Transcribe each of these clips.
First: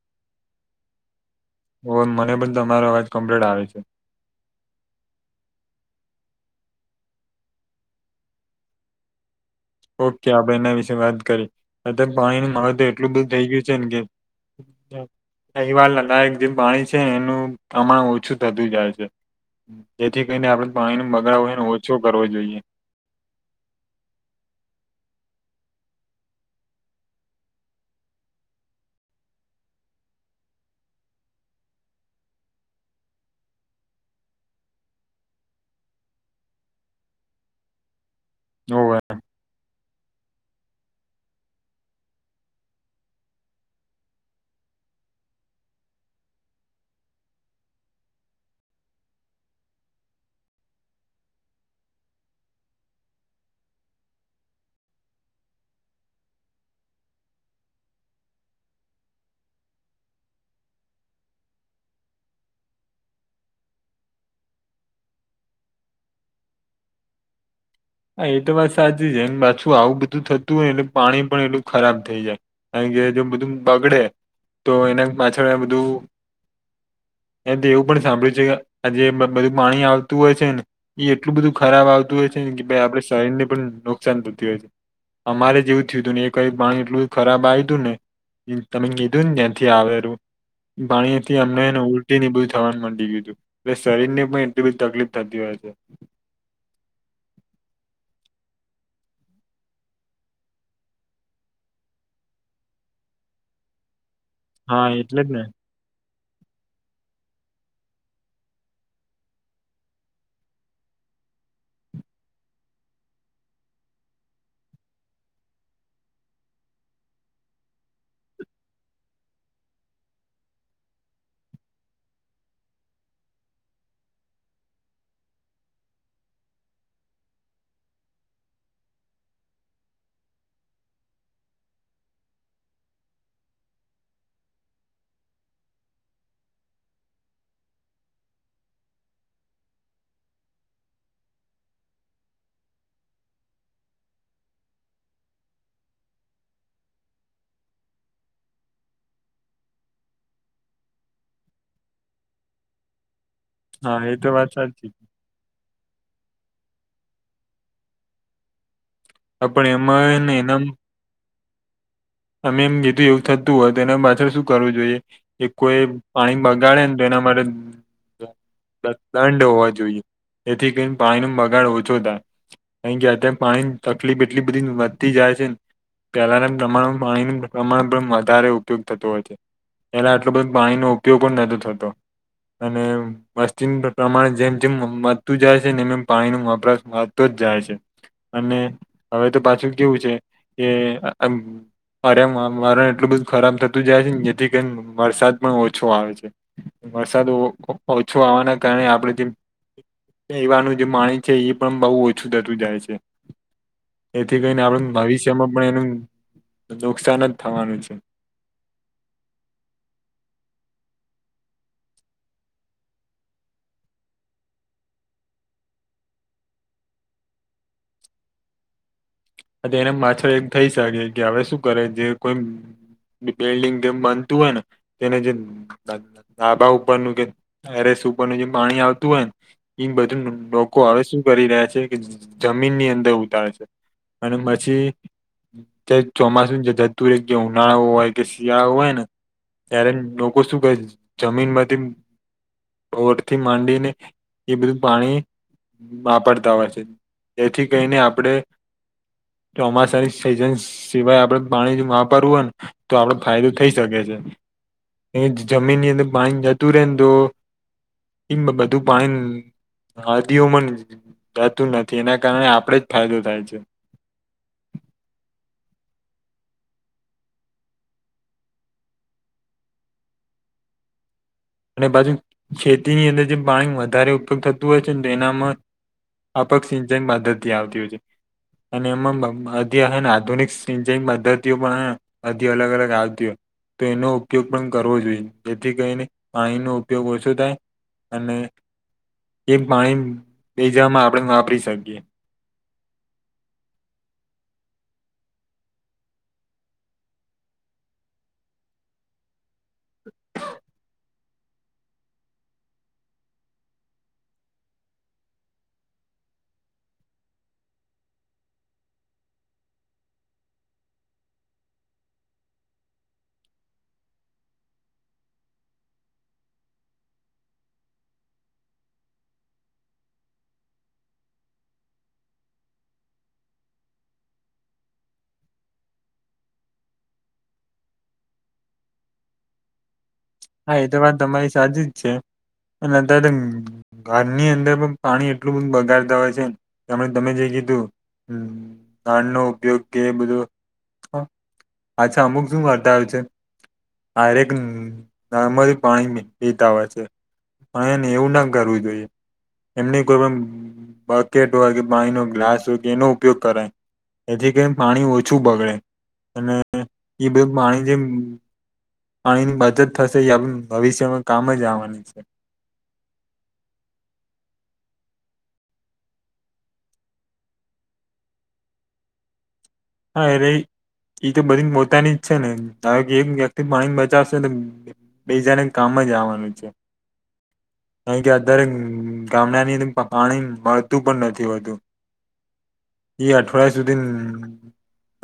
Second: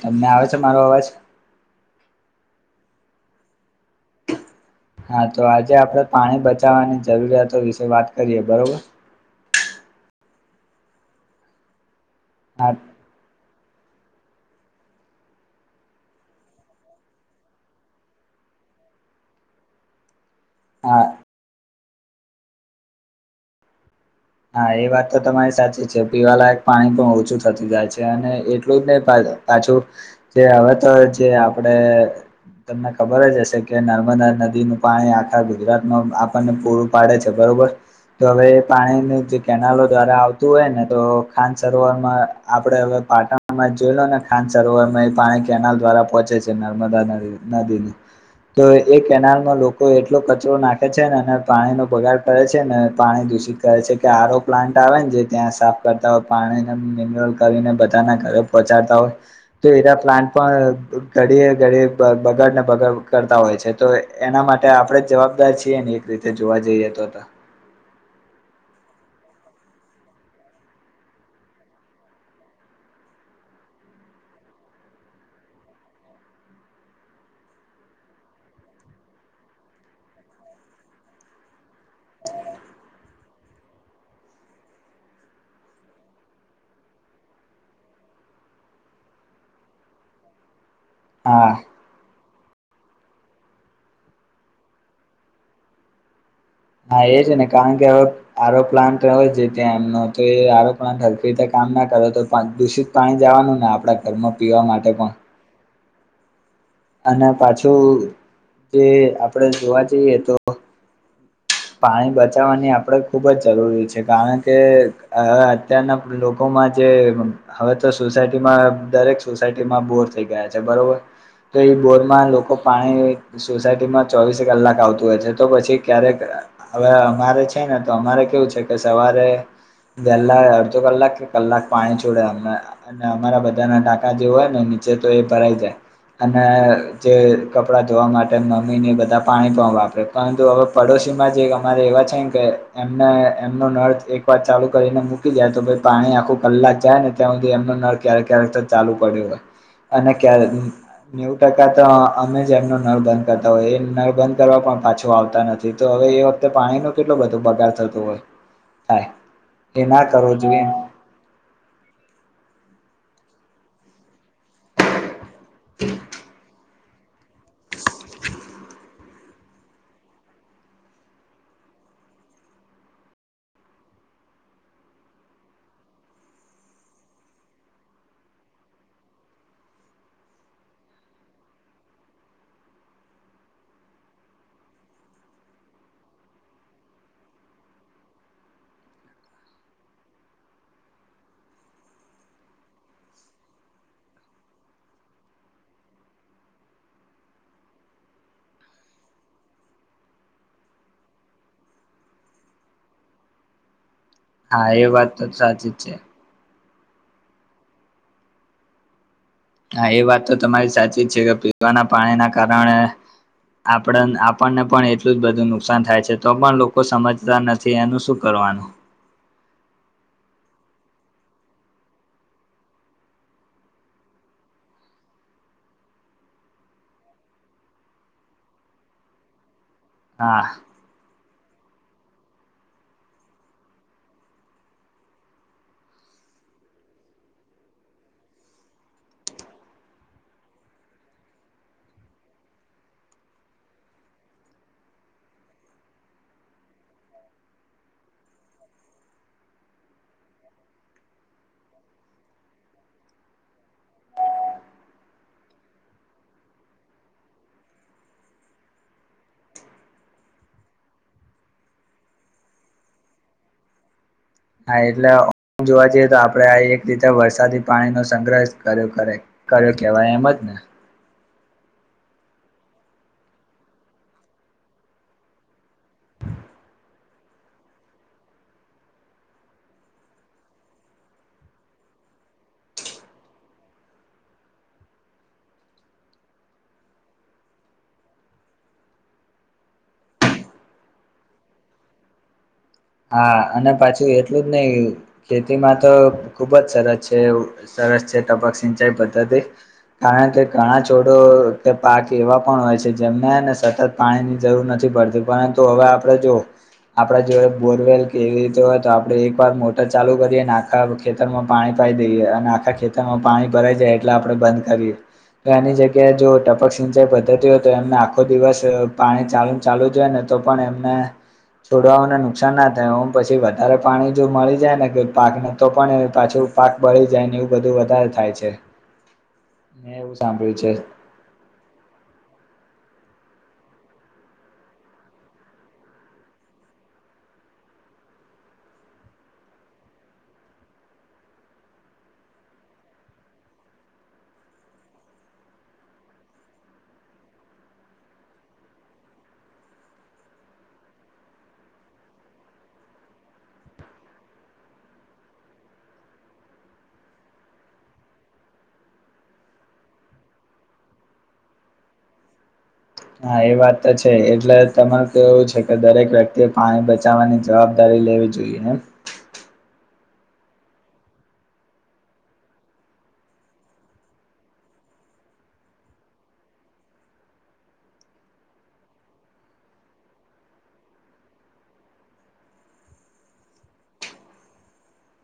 તમને આવે છે મારો અવાજ ઓ મને પણ તમારો અવાજ કમ્પ્લિટ આવે છે હા તો આજે આપણે પાણી બચાવવાની જરૂરિયાતો વિશે વાત કરીએ બરોબર ઓકે આપણે એના વિશે વાત કરી અત્યારે પાણીની હા મહત્વ એટલું બધું થઈ ગયું જેમકે [unintelligible] લદાયક જે પાણી છે એનું પ્રમાણ ઓછું થતું જાય છે જેથી કરીને આપણે હા પાણી નો બગાડ હેને ઓછો કરવો જોઈએ હા એ વાત તો તમારી સાચી છે પીવાલાયક પાણી પણ ઓછું થતુ જાય છે અને એટલું જ નહી પાછળ જે હવે તો જે આપડે તમને ખબર જ હશે કે નર્મદા નદી નું પાણી આખા ગુજરાતમાં આપણને પૂરું પાડે છે બરોબર તો હવે હોવે પાણી કેનાલો દ્વારા આવતું હોય ને તો ખાન સરોવારમાં આપણે હવે પાટણમાં જોઈ લો ને ખાન સરોવર સરોવર માં એ પાણી કેનાલ દ્વારા પહોંચે છે નર્મદા નદી ની તો એ કેનાલમાં લોકો એટલો કચરો નાખે છે ને અને પાણીનો બગાડ કરે છે ને પાણી દૂષિત કરે છે આરો પ્લાન્ટ આવે ને જે ત્યાં સાફ કરતા હોય પાણીને મિનરલ કરીને બધાના ઘરે પહોંચાડતા હોય તો એના પ્લાન્ટ પણ ઘડીએ ને ઘડીએ બગાડને બગાડ કરતા હોય છે તો એના માટે આપડે જ જવાબદાર છીએ ને એક રીતે જોવા જઈએ તો હા એ તો વાત સાચી છે પાછું આવું બધું થતું હોય એટલે પાણી પણ એટલું ખરાબ થઈ જાય બધું બગડે તો એના પાછળ આ બધું એ તો એવું પણ સાંભળ્યું છે કે આ જે બધું પાણી આવતું હોય છે ને એ એટલું બધું ખરાબ આવતું હોય છે ને આપડે શરીર ને પણ નુકસાન થતી હોય છે અમારે જ એવું થયું હતું ને એક વાર પાણી એટલું ખરાબ આવ્યું હતું ને તમે કીધું ને ત્યાંથી આવેલું પાણીથી હા અમને ઉલટી ને એવું બધુય થવા મંડી ગયું હતું એટલે શરીર ની પણ એટલી બધી તકલીફ થતી હોય છે હા એ છે ને કારણ કે હવે આરો પ્લાન્ટ હોય ત્યાં એમનો તો એ આરો પ્લાન્ટ હરખી રીતે કામ ના ના કરે તો દૂષિત પાણી જ આવવાનું ને આપણા ઘરમાં પીવા હા માટે પણ એટલે જ ને અને પાછું જે આપડે જોવા, જઈએ તો પાણી બચાવવાની આપડે ખુબજ જરૂરી છે, કારણ કે અત્યારના લોકો જે હવે, તો સોસાયટીમાં દરેક સોસાયટીમાં બોર થઈ ગયા છે, બરોબર તો એ બોરમાં લોકો પાણી સોસાયટીમાં ચોવીસ કલાક આવતું હોય છે, તો પછી ક્યારેક હવે અમારે છેને, તો અમારે કેવું છે, કે સવારે વહેલા અડધો કલાક કે કલાક પાણી છોડે અમારા બધાના ટાકા જે હોય, ને ચે તો એ ભરાઈ, જાય. અને જે કપડા ધોવા માટે મમ્મીને બધા પાણી પણ વાપરે, પરંતુ હવે પડોશી અમારે એવા છે, કેમ એમનો નળ એક વાર ચાલુ કરીને મૂકી દાય, તો પાણી આખો કલાક જાય, ને ત્યાં સુધી એમનો નળ ક્યારેક ક્યારેક, ચાલુ પડ્યો હોય. અને ક્યારે, નેવ ટકા તો અમેજ એમનો ન બંધ કર હોય, એ હા નળ તો બંધ વાત કરવા પણ સાચી પાછો આવતા નથી. તો હવે, એ વખતે પાણી ન કેટલો બધો બગાર થતો, હોય થાય હા, પણ એના એમાં કરો, જોઈએ અમે એમ જેીધું એવું થતું હોય, તો એને પાછળ શું કરવું જોઈએ, કે કોઈ પાણી બગાડેને લના, માટે દંડ હોવા, જોઈએ એથી કરીને પાણી નો બગાડ ઓછો થાય કાર કે, અત્યારે પાણી તકલીફ એટલી બધી વધતી જાય છેને, પેલાના પ્રમાણ પાણી પ્રમાણ પણ વધારે ઉપયોગ થતોું હોય, છે એલા આટલો, બધો પાણીનો ઉપયોગ પણ નથી, તો થતો અને મસ્િન પ્રમાણે જેમ, જેમ મતું જાય છે, ને એમ એમ પાણી ન વપરાશ વાતો જ જાય છે, અને હવે, તો પાછું કેવું છે, કે અરે એમ વારણ એટલું બધું ખરાબ થતું જાય છેને, જેથી કે વરસાદ પણ ઓછો આવે છે. વરસાદ ઓછો આવવાના કારણે, આપડ જે એ એવાનું જે માણ છે, એ પણ બહુ ઓછું થતું જાય છે. એથી કરીઈને, હા એ આપણું વાત તો ભવિષ્યમા પણ સાચી જ એનું છે તો નુકસાન જ થવાનું છે. હા, એ વાત તો તમારી સાચી જ છે, કે પીવાના પાણીના કારણે. આપ આપણને પણ એટલું જ બધું નુકસાન થાય છે, તો પણ લોકો સમજતા નથી, એનું શું કરવાનું એને માછળ એક થઇ શકે કે હવે, શું કરે જે કોઈ બિલ્ડિંગ, જેમ બનતું હોય, ને તેને જે ડાબા ઉપરનું કેરે તેરસ સુરનું જેમ પાણી આવતું હોય, ને એ બધું હા લોકો હવે, શું કરી રહ્યા છેકે, જમીનની અંદર ઉતારે છે અને પછી જે ચોમાસું જે ધતુર જે ઉનાળો હોય, કે શિયાળા હોય ને ત્યારે, લોકો શું ક જમીનમાંથી પરથી માંડીને, એ બધું પાણી વાપરતા હોય છે, તેથી કરીહીને આપણેે ચોમાસાની સિઝન સિવાય આપડ પાણી વાપરવું હોય, ને તો આપડ ફાયદો થઈ શકે છે. એ જમીનની અંદર પાણી જતું, રે ને તો એમ બધું પાણી હ, હ દ ઉમન જતું, નથી. એના કારણે આપડે જ ફાયદો થાય છે. હા, એટલે જોવા જઈએ, તો આપણે આ એક રીતે વરસાદી પાણી નો સંગ્રહ કર્યો કર્યો કેહેવાય એમ જ ન [inaudible] અને બાજુ ખેતીની અંદર, જે પાણી વધારે ઉપયોગ થતું હોય, છેને તો એનામાં આપક સિંચાઈ મદદ થી, આવતી હોય, છે અને એમાંધી હ, આધુનિક સિંચાઈ પદ્ધતિઓ પણ અધી અલગ અલગ આવતી હોય તો એનો ઉપયોગ પણ કરવો જોઈએ, જેથી કરીહીને પાણીનો ઉપયોગ ઓછો, થાય અને એક પાણી, બેઈ જવામાં આપણે વાપરી શકીએ. હા અને પાછું એટલું જ નહી ખેતીમાં તો ખુબ જ સરસ છે. સરસ છે તબક સિંચાઈ પદ્ધતિ કારણ કે ઘણા છોડ પાક એવા પણ હોય છે જેમનેને સતત પાણી ની જરૂર નથી પડતી પરંતુ હવે આપ આપ જો આપડા જો બોરવેલ કેવી રીતે હોય તો આપડે એક વાર મોટર ચાલુ કરીએ અને આખા ખેતરમાં પાણી પાઈ દઈએ અને આખા ખેતરમાં પાણી ભરાય જાય એટલે આપડે બંધ કરીએ. તો એની જગ્યાએ જો ટપક સિંચાઈ વધતી હોય તો એમને આખો દિવસ પાણી ચાલુ ચાલુ જોયને- તો પણ એમને છોડવાઓ ન- કસાન ના થાય ઓમ પછી વધારે પાણી જો મળી જાય ને કે પાક નતો પણ પાછું પાક બળી જાય ન- એવું બધું વધારે થાય છે. [unintelligible] મે એવું- સાંભળ્યું છે હા એ તો વાત તમારી સાચી જ છે અને [unintelligible] ઘરની અંદર પણ પાણી એટલું બધું બગાડતા હોય છેને તેમ તમે જે કીધું, હમ નાાન નો ઉપયોગ કે બધો- અચ્છા અમુક શું કરર્તા આવ છે આરેક- નર્મદી પાણી પીતા હોય છે પણ એને એવું ના કરવું જોઈએ. એમની કોઈ પણ બકેટ હોય કે પાઈનો હોય ગ્લાસ હોય કે એનો ઉપયોગ કરાય. એથી કેમ પાણી ઓછું બગડે અને એ બધ પાણી જેમ પાણીની બચત થશે એ ભવિષ્યમાં કામ જ આવવાની છે. હા એ વાત તો છે એટલે તમાર કેવું છે કે દરેક વ્યક્તિ એ પાણી બચવાની જવાબદારી લેવે જોઈએ એન હા એ રઈ એ તો બધી પોતાની જ છે ને હ કે એક વ્યક્તિ પાણી બચાવશે બીજાને કામ મજ આવવાનું છે. ક કે અત્યારે ગામડાની પાણી મળતું પણ નથી હોતું. એઈ અઠવાડિયા સુધી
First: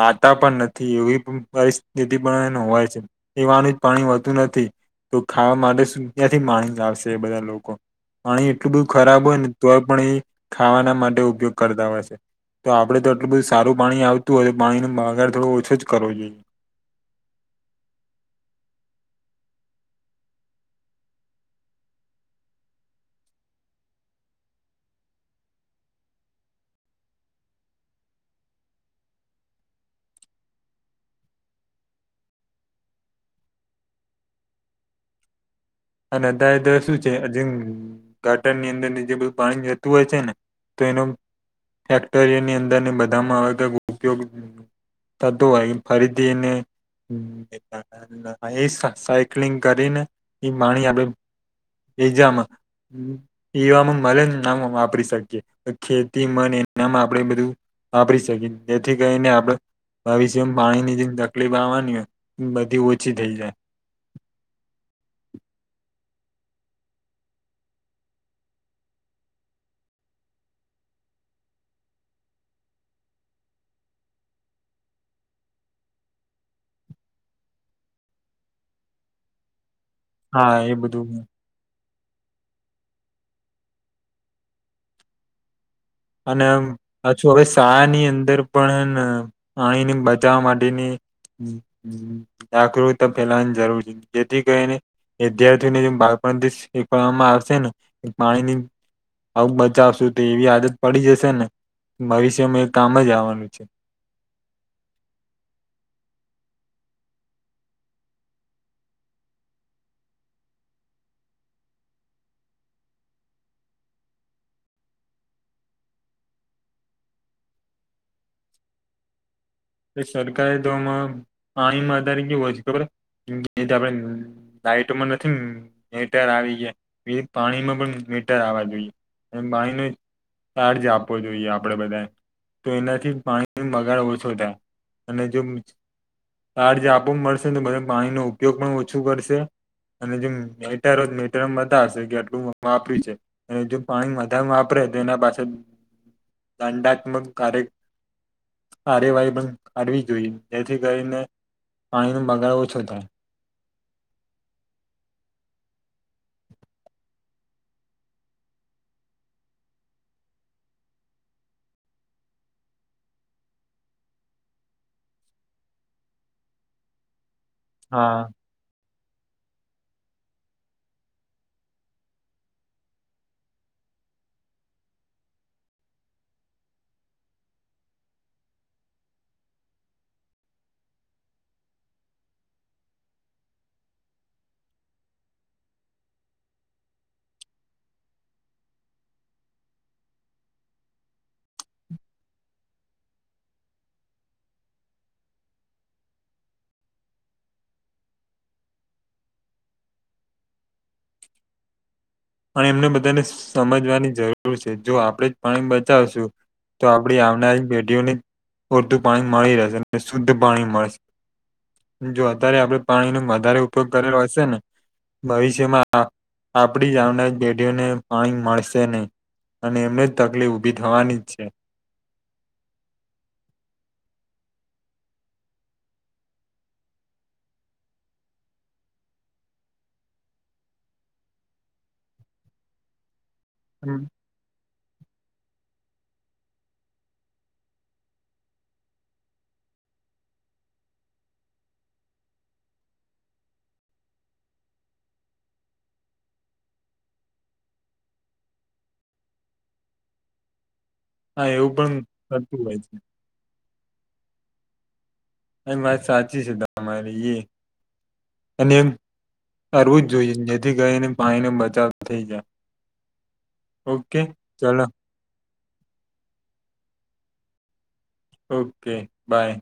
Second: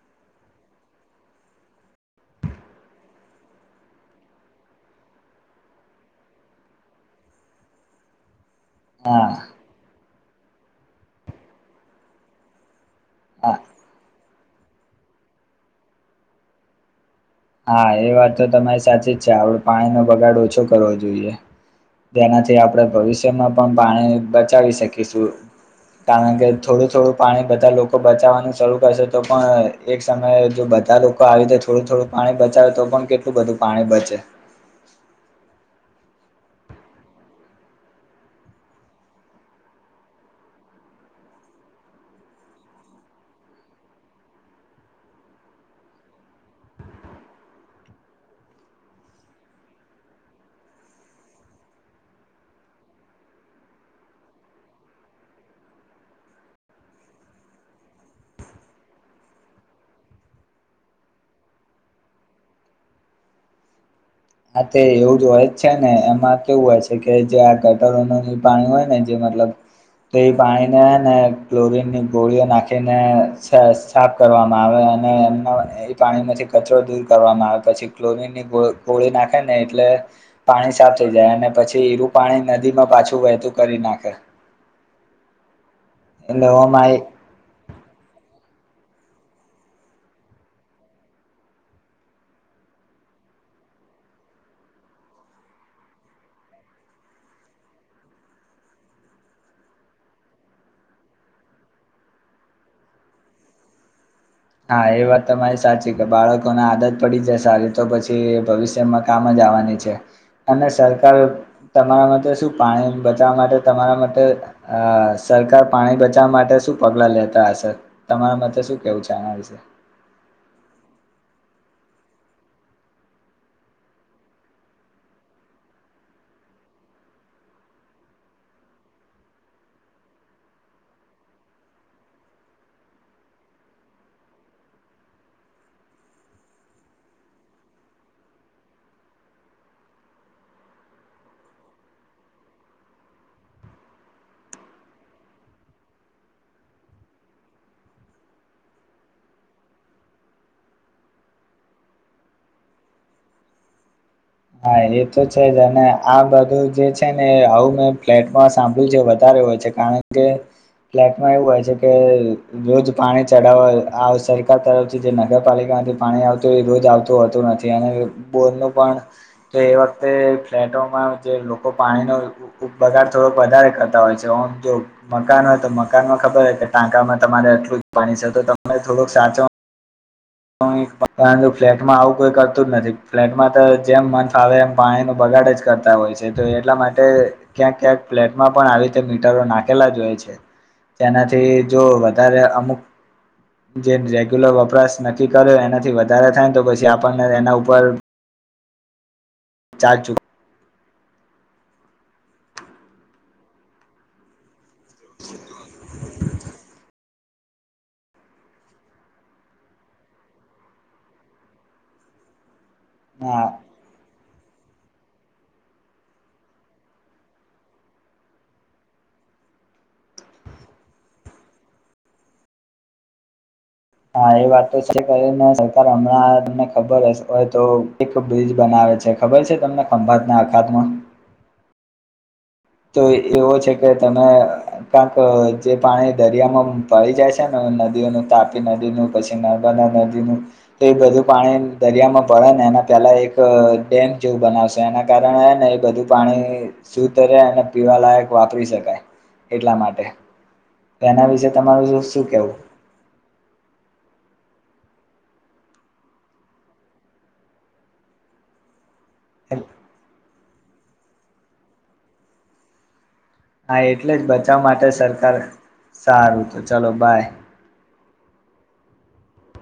નાતા પણ નથી એવી પરિસ્થિ પણ હોય છે એવાનું જ પાણી વધતું નથી? તો ખાવા માટે શું ત્યાંથી માણી આવશે બધા લોકો પાણી એટલું બધું ખરાબ હા હોય ને તોય પણ એ. ખાવાના માટે ઉપયોગ કરતા હોય છે તો આપડે તો આટલું બધું સારું પાણી આવતું. તું હ પાણી ન બાગાર થોડો ઓછો જ કરવો જોઈએ. હા એ વાત તો તમારી સાચી જ છે આપડ પાણીનોો બગાડ ઓછો કરવો જોઈએ. તેનાથી આપણે ભવિષ્યમાં પણ પાણી બચાવી શકીશું. કારણ કે થોડું થોડું પાણી બધા લોકો બચાવવાનું શરૂ કરશે તો પણ એક સમયે જો- બધા લોકો આવી રીતે થોડું થોડું પાણી બચાવે તો પણ કેટલું બધું પાણી બચે. અને અધા શું છેજ ઘાટણની અંદર જે બધું પાણી જતું હોય છે ને, તો એનો ફેક્ટરયની અંદરને બધામાં આવે તો ઉપયોગ- થતું હોય ફરીધિને- એ સાયક્લિંગ કરીને એ માણી આપે [unintelligible] એજામાં- પીવામાં મને ના વાપરી શકીએ ખેતી મન એનામાં આપણેે બધું- વાપરી શકીને જેથી કઈને આપડ- ભવિષ્યમ એમ પાણીની જેમ તકલીફ આવવાની હોય એ બધી ઓછી થઈ જાય. આ તે એવું જ હોય જ છે ને એમાં કેવું હોય છે કે જે આ ગટરો પાણી હોય ને જેમાં- મતલબ- તો એ પાણીને ને ક્લોરીન ની ગોળીઓ નાખીને સા સાફ કરવામાં આવે- અને એમના એ પાણીમાંથી કચરો દૂર કરવામાં આવે પછી ક્લોરીનની ગોળ. ગળી નાખે ને એટલે હા એ પાણી સાફ બધું થઈ જાય અને પછી ઈરુ- પાણી નદી માં પાછું વહેતું કરી નાખે. અને એમાં પાછું હવે શા ની અંદર પણ હેન પાણીની બચાવવા માટેની જ જ જાગૃતા ફેલાવાની જરૂર છે, જેથી કરીને વિદ્યાર્થીઓને જે બાળપણથી શિખવાડવામાં આવશે ને પાણીની આવું બચાવશું તો એવી આદત પડી જશેને ભવિષ્યમાં એ કામ જ આવવાનું છે. હા એ વાત તમારી સાચી કે બાળકોને આદત પડી જાય સારી તો પછી ભવિષ્યમાં કામ જ જ આવાની છે. અને સરકાર તમારા માટે શું પાણી બચાવવા માટે તમારા માટે અ સરકાર પાણી બચાવવા માટે શું પગલા લેતા હશે તમારા મતે શું કેવું છે આના વિશે? એ સરકારે તો આમાં પાણીમાં અત્યારે કેવું હોય છે ખબર હૈ જેવી રીતે આપડે લાાઈટમાં નથી મીટર આવી ગયા એ પાણીમાં પણ મીટર આવવા જોઈએ એમ પાણીનું એ તાડ જે આપવો જોઈએ આપડે બધાએ તો એનાથી પાણી ન બગાડ ઓછો થાય. અને જો તાર જે આપો મળશેને બધ પાણીનો ઉપયોગ પણ ઓછું કરશે. અને જે મેટર મેટરમાં બતા હશે કે આટલું વાપર્યું છે અને જે પાણી વધાર વાપરે તેના પાસેળ દંડાત્મક કાર્ય કાર્યવાહી પણ કાઢવી જોઈએ જેથી કરીને પાણીનો બગાડ ઓછો થાય. હા એ તો છે જ અને આ બધું જે છે ને આવું મેં ફ્લેટમાં સાંભળ્યું છે વધારે. હોય છે, કારણ કે ફ્લેટમાં એવું હોય છે કે રોજ પાણી ચડાવવા આવ સરકાર તરફથી જે નગરપાલિકા માંથી પાણી આવતું એ રોજ આવતું હોતું નથી અને હા. બોરનું પણ તો એ વખતે ફ્લેટોમાં જે લોકો પાણીનો ઉપ બગાડ થોડો વધારે કરતા હોય છે. ઓમ જો મકાન હોય તો મકાન માં ખબર હોય કે ટાંકામાં તમારે આટલું જ પાણી છે તો તમે થોડુંક સાચો [unintelligible] ફ્લેટમાં આવું કોઈ કરતું જ નથી ફ્લેટમાં તો જેમ મન ફાવે એમ પાણી નો બગ ગાડ જ કરતા હોય છે, તો એટલા માટે ક્યાંક ક્યાંક ફ્લેટમાં પણ આવી રીતે મીટરો નાખેલા જ હોય છે. તેનાથી જો વધારે અમુક જે રેગ્યુલર વપરાશ ન તી કરે એનાથી વધારે થાય ન તો પછી આપણને એના ઉપર ચાર્જ ચુ પણ એમને બધાને સમજવાની જરૂર છે જો આપણેે જ પાણી બચાવશું તો આપ આપડી આવનારી પેઢીઓને પૂરતું પાણી મળી રહેશે અને શુદ્ધ પાણી મળશે. જો અત્યારે આપડે પાણી નો હા વધારે ઉપયોગ કરેલો હશે ને ભવિષ્યમાં આપડી જ આ પેઢીઓને પાણી મળશે નહીં અને એમને જ તકલીફ ઉભી થવાની જ છે. હા એ વાત તો છે, કરી ને સરકાર હમણાં તમને ખબર હશ હોય તો એક બ્રિજ બનાવે. [unintelligible] ખબર છે તમને ખંભાત ના અખાતમાં. તો એવો છે કે તમે કાંક અ જે પાણી દરિયામાં ભળી જાય છે ને નદીઓનું તાપી નદીનું પછી નર્મદા નદીનું તો એ બધું પાણી દરિયામાં ભળે ને એના પેલા એક અ ડેમ જેવું બનાવશે. એના કારણને હેને એ બધું પાણી શુદ્ધ અને પીવાલાયક વાપરી શકાય એટલા માટે. એના હા વિશેે એવું તમારું શું પણ કેવું? થતું હોય છે એ વાત સાચી છે તમારી એ અને એમ કરવું જ જોઈએ જેથી કરીને પાણીનો બચાવ થઈ જાય. હા એટલે ઓકે જ બચાવ ચલો માટે સરકાર, સારું તો ચલો બાય. Okay by.